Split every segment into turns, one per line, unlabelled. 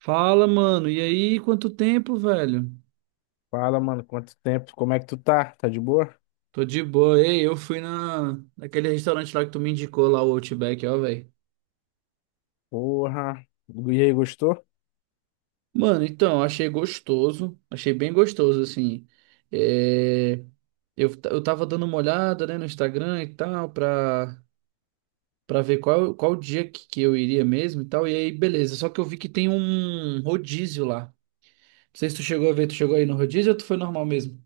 Fala, mano. E aí, quanto tempo, velho?
Fala, mano, quanto tempo? Como é que tu tá? Tá de boa?
Tô de boa. Ei, eu fui naquele restaurante lá que tu me indicou, lá o Outback, ó, velho.
Porra. E aí, gostou?
Mano, então, achei gostoso. Achei bem gostoso, assim. É... eu tava dando uma olhada, né, no Instagram e tal, pra ver qual dia que eu iria mesmo e tal. E aí, beleza. Só que eu vi que tem um rodízio lá. Não sei se tu chegou a ver, tu chegou aí no rodízio ou tu foi normal mesmo?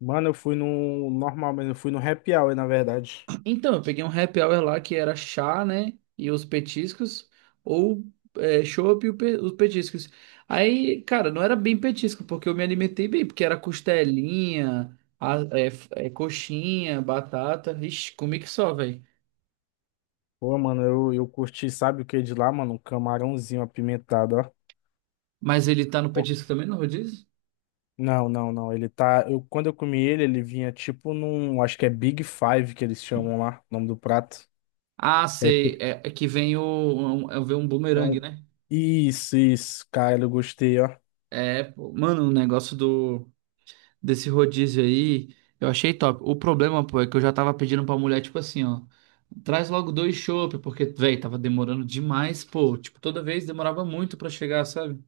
Mano, eu fui no normal, mas eu fui no happy hour, na verdade.
Então, eu peguei um happy hour lá que era chá, né? E os petiscos, ou chopp e os petiscos. Aí, cara, não era bem petisco, porque eu me alimentei bem, porque era costelinha, coxinha, batata. Ixi, comi que só, velho.
Pô, mano, eu curti, sabe o que de lá, mano? Um camarãozinho apimentado, ó.
Mas ele tá no petisco também, no rodízio?
Não, não, não. Ele tá. Eu, quando eu comi ele, ele vinha tipo num. Acho que é Big Five que eles chamam lá, o nome do prato.
Ah,
É
sei.
tipo.
É que vem um
É
bumerangue,
um...
né?
Isso, cara, eu gostei, ó.
É, pô, mano, o negócio do. Desse rodízio aí, eu achei top. O problema, pô, é que eu já tava pedindo pra mulher, tipo assim, ó, traz logo dois chopp, porque, velho, tava demorando demais, pô, tipo, toda vez demorava muito pra chegar, sabe?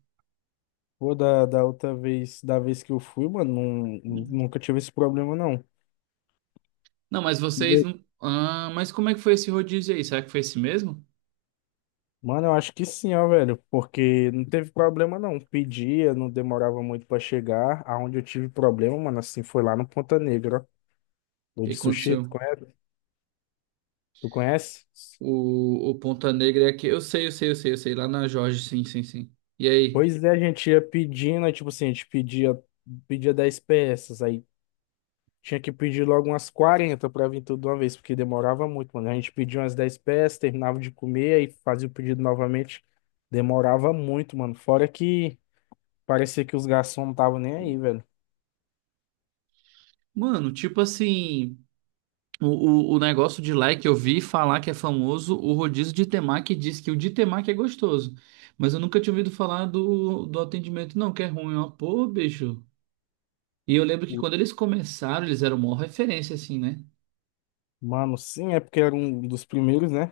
Pô, da outra vez, da vez que eu fui, mano, não, nunca tive esse problema, não.
Não, mas vocês não. Ah, mas como é que foi esse rodízio aí? Será que foi esse mesmo? O
Mano, eu acho que sim, ó, velho, porque não teve problema não. Pedia, não demorava muito pra chegar. Aonde eu tive problema, mano, assim, foi lá no Ponta Negra, ó. O
que
de sushi, tu
aconteceu?
conhece? Tu conhece?
O Ponta Negra é aqui. Eu sei, eu sei, eu sei, eu sei. Lá na Jorge, sim, sim, sim. E aí?
Pois é, a gente ia pedindo, aí, tipo assim, pedia 10 peças, aí tinha que pedir logo umas 40 pra vir tudo de uma vez, porque demorava muito, mano. A gente pedia umas 10 peças, terminava de comer, aí fazia o pedido novamente. Demorava muito, mano. Fora que parecia que os garçons não estavam nem aí, velho.
Mano, tipo assim. O negócio de lá é que eu vi falar que é famoso o rodízio de temaki, diz que o de temaki é gostoso. Mas eu nunca tinha ouvido falar do atendimento, não, que é ruim, ó. Pô, bicho. E eu lembro que quando eles começaram, eles eram uma referência, assim, né?
Mano, sim, é porque era um dos primeiros, né?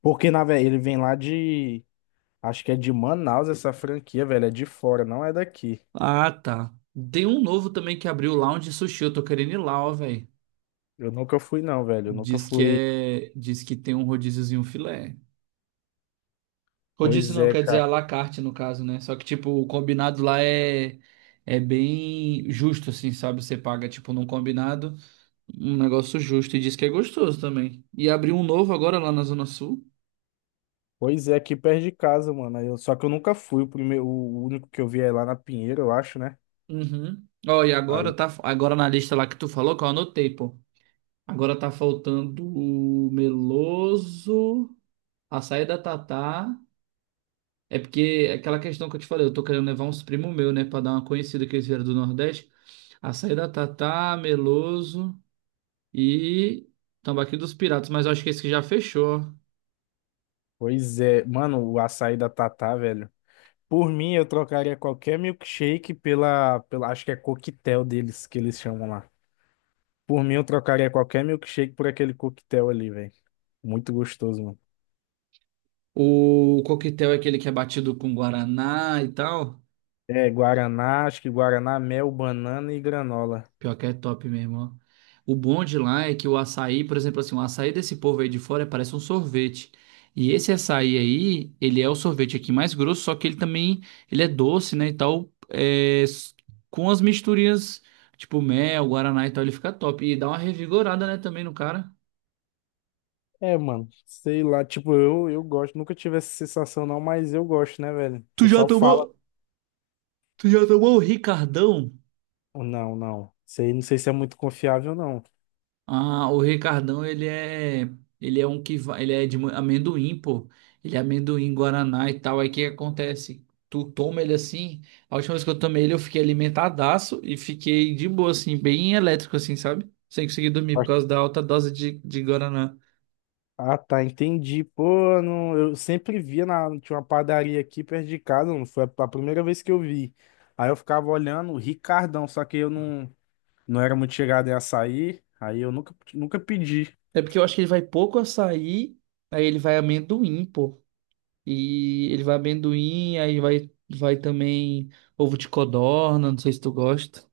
Porque, na verdade, ele vem lá de. Acho que é de Manaus essa franquia, velho. É de fora, não é daqui.
Ah, tá. Tem um novo também que abriu Lounge Sushi. Eu tô querendo ir lá, ó, velho.
Eu nunca fui, não, velho. Eu nunca
Diz que
fui.
é. Diz que tem um rodíziozinho filé. Rodízio
Pois
não,
é,
quer dizer à
cara.
la carte, no caso, né? Só que, tipo, o combinado lá é. É bem justo, assim, sabe? Você paga, tipo, num combinado. Um negócio justo e diz que é gostoso também. E abriu um novo agora lá na Zona Sul.
Pois é, aqui perto de casa, mano. Só que eu nunca fui. O primeiro, o único que eu vi é lá na Pinheiro, eu acho, né?
Uhum. Ó, e agora
Aí,
tá agora na lista lá que tu falou, que eu anotei, pô. Agora tá faltando o Meloso, açaí da Tatá. É porque é aquela questão que eu te falei, eu tô querendo levar uns primos meus, né, pra dar uma conhecida que eles vieram do Nordeste. Açaí da Tatá, Meloso e Tambaqui dos Piratas, mas eu acho que esse que já fechou, ó.
pois é. Mano, o açaí da Tatá, velho. Por mim, eu trocaria qualquer milkshake pela. Acho que é coquetel deles que eles chamam lá. Por mim, eu trocaria qualquer milkshake por aquele coquetel ali, velho. Muito gostoso, mano.
O coquetel é aquele que é batido com guaraná e tal.
É, guaraná, acho que guaraná, mel, banana e granola.
Pior que é top mesmo, ó. O bom de lá é que o açaí, por exemplo, assim, o açaí desse povo aí de fora parece um sorvete. E esse açaí aí, ele é o sorvete aqui mais grosso, só que ele também, ele é doce, né, e tal, com as misturinhas, tipo mel, guaraná e tal, ele fica top. E dá uma revigorada, né, também no cara.
É, mano, sei lá, tipo, eu gosto, nunca tive essa sensação não, mas eu gosto, né, velho? O
Tu já
pessoal fala,
tomou? Tu já tomou o Ricardão?
não, não, sei, não sei se é muito confiável, não.
Ah, o Ricardão, ele é um que vai, ele é de amendoim, pô. Ele é amendoim, guaraná e tal. Aí o que acontece? Tu toma ele assim, a última vez que eu tomei ele, eu fiquei alimentadaço e fiquei de boa, assim, bem elétrico, assim, sabe? Sem conseguir dormir por
Mas-
causa da alta dose de guaraná.
Ah, tá, entendi, pô, não, eu sempre via, na, tinha uma padaria aqui perto de casa, não foi a primeira vez que eu vi. Aí eu ficava olhando o Ricardão, só que eu não, não era muito chegado em açaí, aí eu nunca pedi.
É porque eu acho que ele vai pouco açaí, aí ele vai amendoim, pô. E ele vai amendoim, aí vai também ovo de codorna, não sei se tu gosta.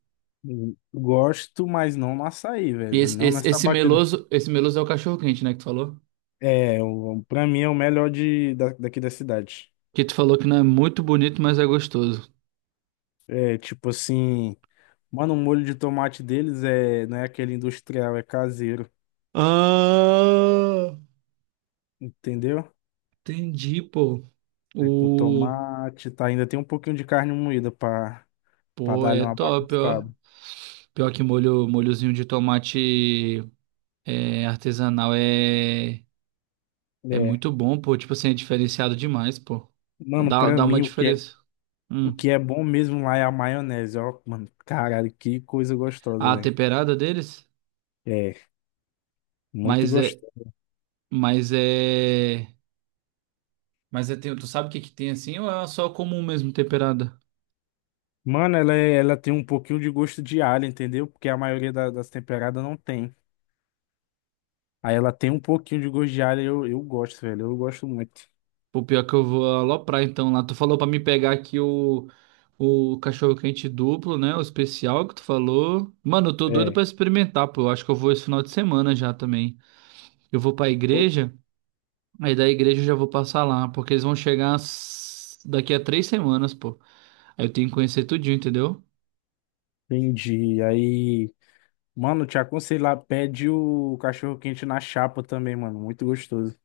Gosto, mas não no açaí,
E
velho.
esse,
Não
esse,
nessa
esse
batida.
meloso, esse meloso é o cachorro quente, né, que tu falou?
É, o, pra mim é o melhor daqui da cidade.
Que tu falou que não é muito bonito, mas é gostoso.
É, tipo assim, mano, o molho de tomate deles é, não é aquele industrial, é caseiro,
Ah,
entendeu?
entendi, pô.
É com
O,
tomate, tá? Ainda tem um pouquinho de carne moída pra, pra
pô,
dar-lhe
é
uma
top, ó.
bagunçada.
Pior que molho, molhozinho de tomate é, artesanal é
É.
muito bom, pô. Tipo assim, é diferenciado demais, pô.
Mano,
Dá,
pra
dá uma
mim,
diferença.
o
Hum.
que é bom mesmo lá é a maionese, ó. Mano, caralho, que coisa gostosa,
A
velho.
temperada deles,
É, muito
mas é,
gostoso.
mas é Mas é, tem, tu sabe o que que tem assim ou é só comum mesmo temperada?
Mano, ela, ela tem um pouquinho de gosto de alho, entendeu? Porque a maioria das temperadas não tem. Aí ela tem um pouquinho de gosto de alho, eu gosto, velho. Eu gosto muito.
Pô, pior que eu vou aloprar então lá. Tu falou pra me pegar aqui o cachorro-quente duplo, né? O especial que tu falou. Mano, eu tô doido
É.
pra experimentar, pô. Eu acho que eu vou esse final de semana já também. Eu vou pra
o-
igreja, aí da igreja eu já vou passar lá, porque eles vão chegar daqui a 3 semanas, pô. Aí eu tenho que conhecer tudinho, entendeu?
Entendi. Aí, mano, te aconselho lá, pede o cachorro quente na chapa também, mano. Muito gostoso.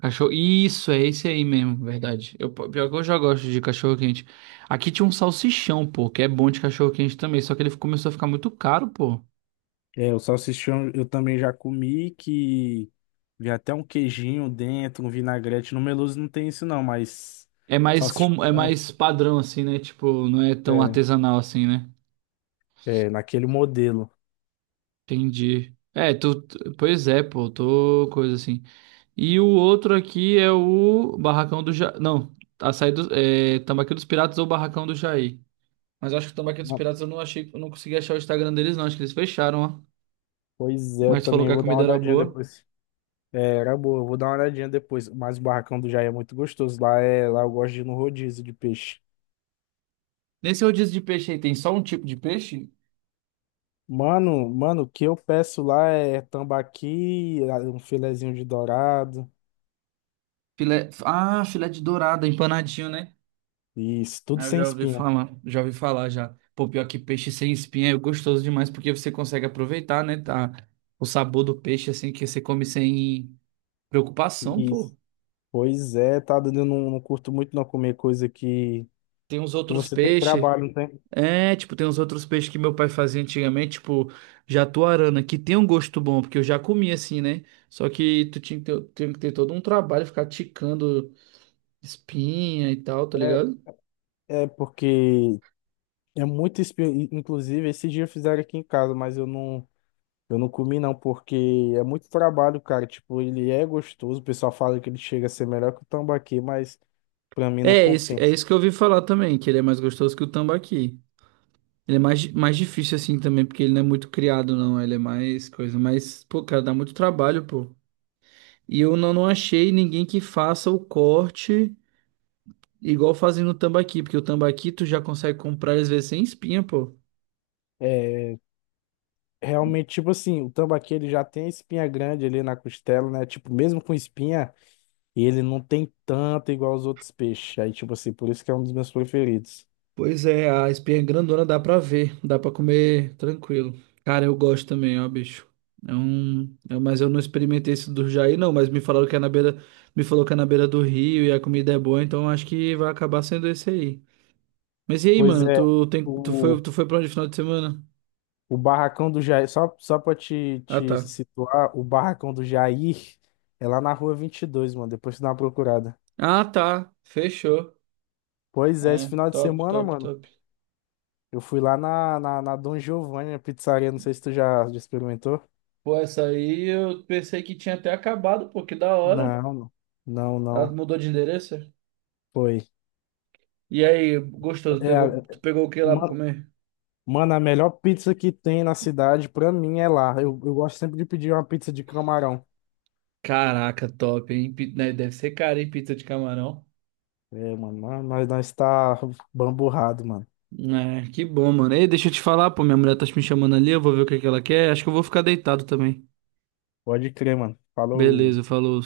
Cachorro. Isso, é esse aí mesmo, verdade. Eu, pior que eu já gosto de cachorro quente. Aqui tinha um salsichão, pô, que é bom de cachorro quente também, só que ele começou a ficar muito caro, pô.
É, o salsichão eu também já comi, que vi até um queijinho dentro, um vinagrete. No Meloso não tem isso não, mas
É mais
salsichão
com, é
né?
mais padrão assim, né? Tipo, não é tão
É,
artesanal assim, né?
é naquele modelo.
Entendi. É, pois é, pô, tô coisa assim. E o outro aqui é o Barracão do Não, açaí Tambaqui dos Piratas ou Barracão do Jair. Mas eu acho que o Tambaqui dos
Mas,
Piratas eu não achei, eu não consegui achar o Instagram deles não, acho que eles fecharam, ó.
pois é,
Mas tu falou
também
que a
vou dar uma
comida era
olhadinha
boa.
depois. É, era boa, eu vou dar uma olhadinha depois. Mas o barracão do Jair é muito gostoso. Lá, é, lá eu gosto de ir no rodízio de peixe.
Nesse rodízio de peixe aí, tem só um tipo de peixe?
Mano, o que eu peço lá é tambaqui, um filezinho de dourado.
Ah, filé de dourada, empanadinho, né?
Isso, tudo
Ah, eu
sem
já ouvi
espinha.
falar, já ouvi falar já. Pô, pior que peixe sem espinha é gostoso demais, porque você consegue aproveitar, né? Tá? O sabor do peixe, assim, que você come sem preocupação,
Isso.
pô.
Pois é, tá dando. Eu não, não curto muito não comer coisa
Tem uns
que
outros
você tem
peixes.
trabalho, não tem?
É, tipo, tem uns outros peixes que meu pai fazia antigamente, tipo, jatuarana, que tem um gosto bom, porque eu já comi assim, né? Só que tu tinha que ter todo um trabalho, ficar ticando espinha e tal, tá
É,
ligado?
é porque é muito espinha. Inclusive, esse dia fizeram aqui em casa, mas eu não. Eu não comi não, porque é muito trabalho, cara. Tipo, ele é gostoso. O pessoal fala que ele chega a ser melhor que o tambaqui, mas pra mim não
É
compensa.
isso que eu ouvi falar também, que ele é mais gostoso que o tambaqui. Ele é mais difícil assim também, porque ele não é muito criado, não. Ele é mais coisa, mas, pô, cara, dá muito trabalho, pô. E eu não, não achei ninguém que faça o corte igual fazendo o tambaqui, porque o tambaqui tu já consegue comprar às vezes sem espinha, pô.
É, realmente, tipo assim, o tambaqui ele já tem a espinha grande ali na costela, né? Tipo, mesmo com espinha, ele não tem tanta igual os outros peixes. Aí, tipo assim, por isso que é um dos meus preferidos.
Pois é, a espinha grandona dá pra ver, dá pra comer tranquilo. Cara, eu gosto também, ó, bicho. É um, mas eu não experimentei esse do Jair, não, mas me falaram que é na beira, me falou que é na beira do rio e a comida é boa, então acho que vai acabar sendo esse aí. Mas e aí,
Pois
mano,
é,
tu tem, tu foi,
o,
tu foi pra onde final de semana?
o barracão do Jair, só pra
Ah,
te
tá.
situar, o barracão do Jair é lá na rua 22, mano. Depois tu dá uma procurada.
Ah, tá. Fechou.
Pois é, esse
É,
final de
top,
semana,
top,
mano,
top.
eu fui lá na Dom Giovanni, a pizzaria, não sei se tu já experimentou.
Pô, essa aí eu pensei que tinha até acabado, pô, que da hora.
Não, não, não,
Ela
não,
mudou de endereço?
foi.
E aí, gostoso,
É,
tu pegou o que lá pra
ma-
comer?
mano, a melhor pizza que tem na cidade, pra mim, é lá. Eu gosto sempre de pedir uma pizza de camarão.
Caraca, top, hein? Né, deve ser caro, hein? Pizza de camarão.
É, mano, nós tá bamburrado, mano.
É, que bom, mano. Ei, deixa eu te falar, pô, minha mulher tá me chamando ali, eu vou ver o que que ela quer. Acho que eu vou ficar deitado também.
Pode crer, mano. Falou.
Beleza, falou.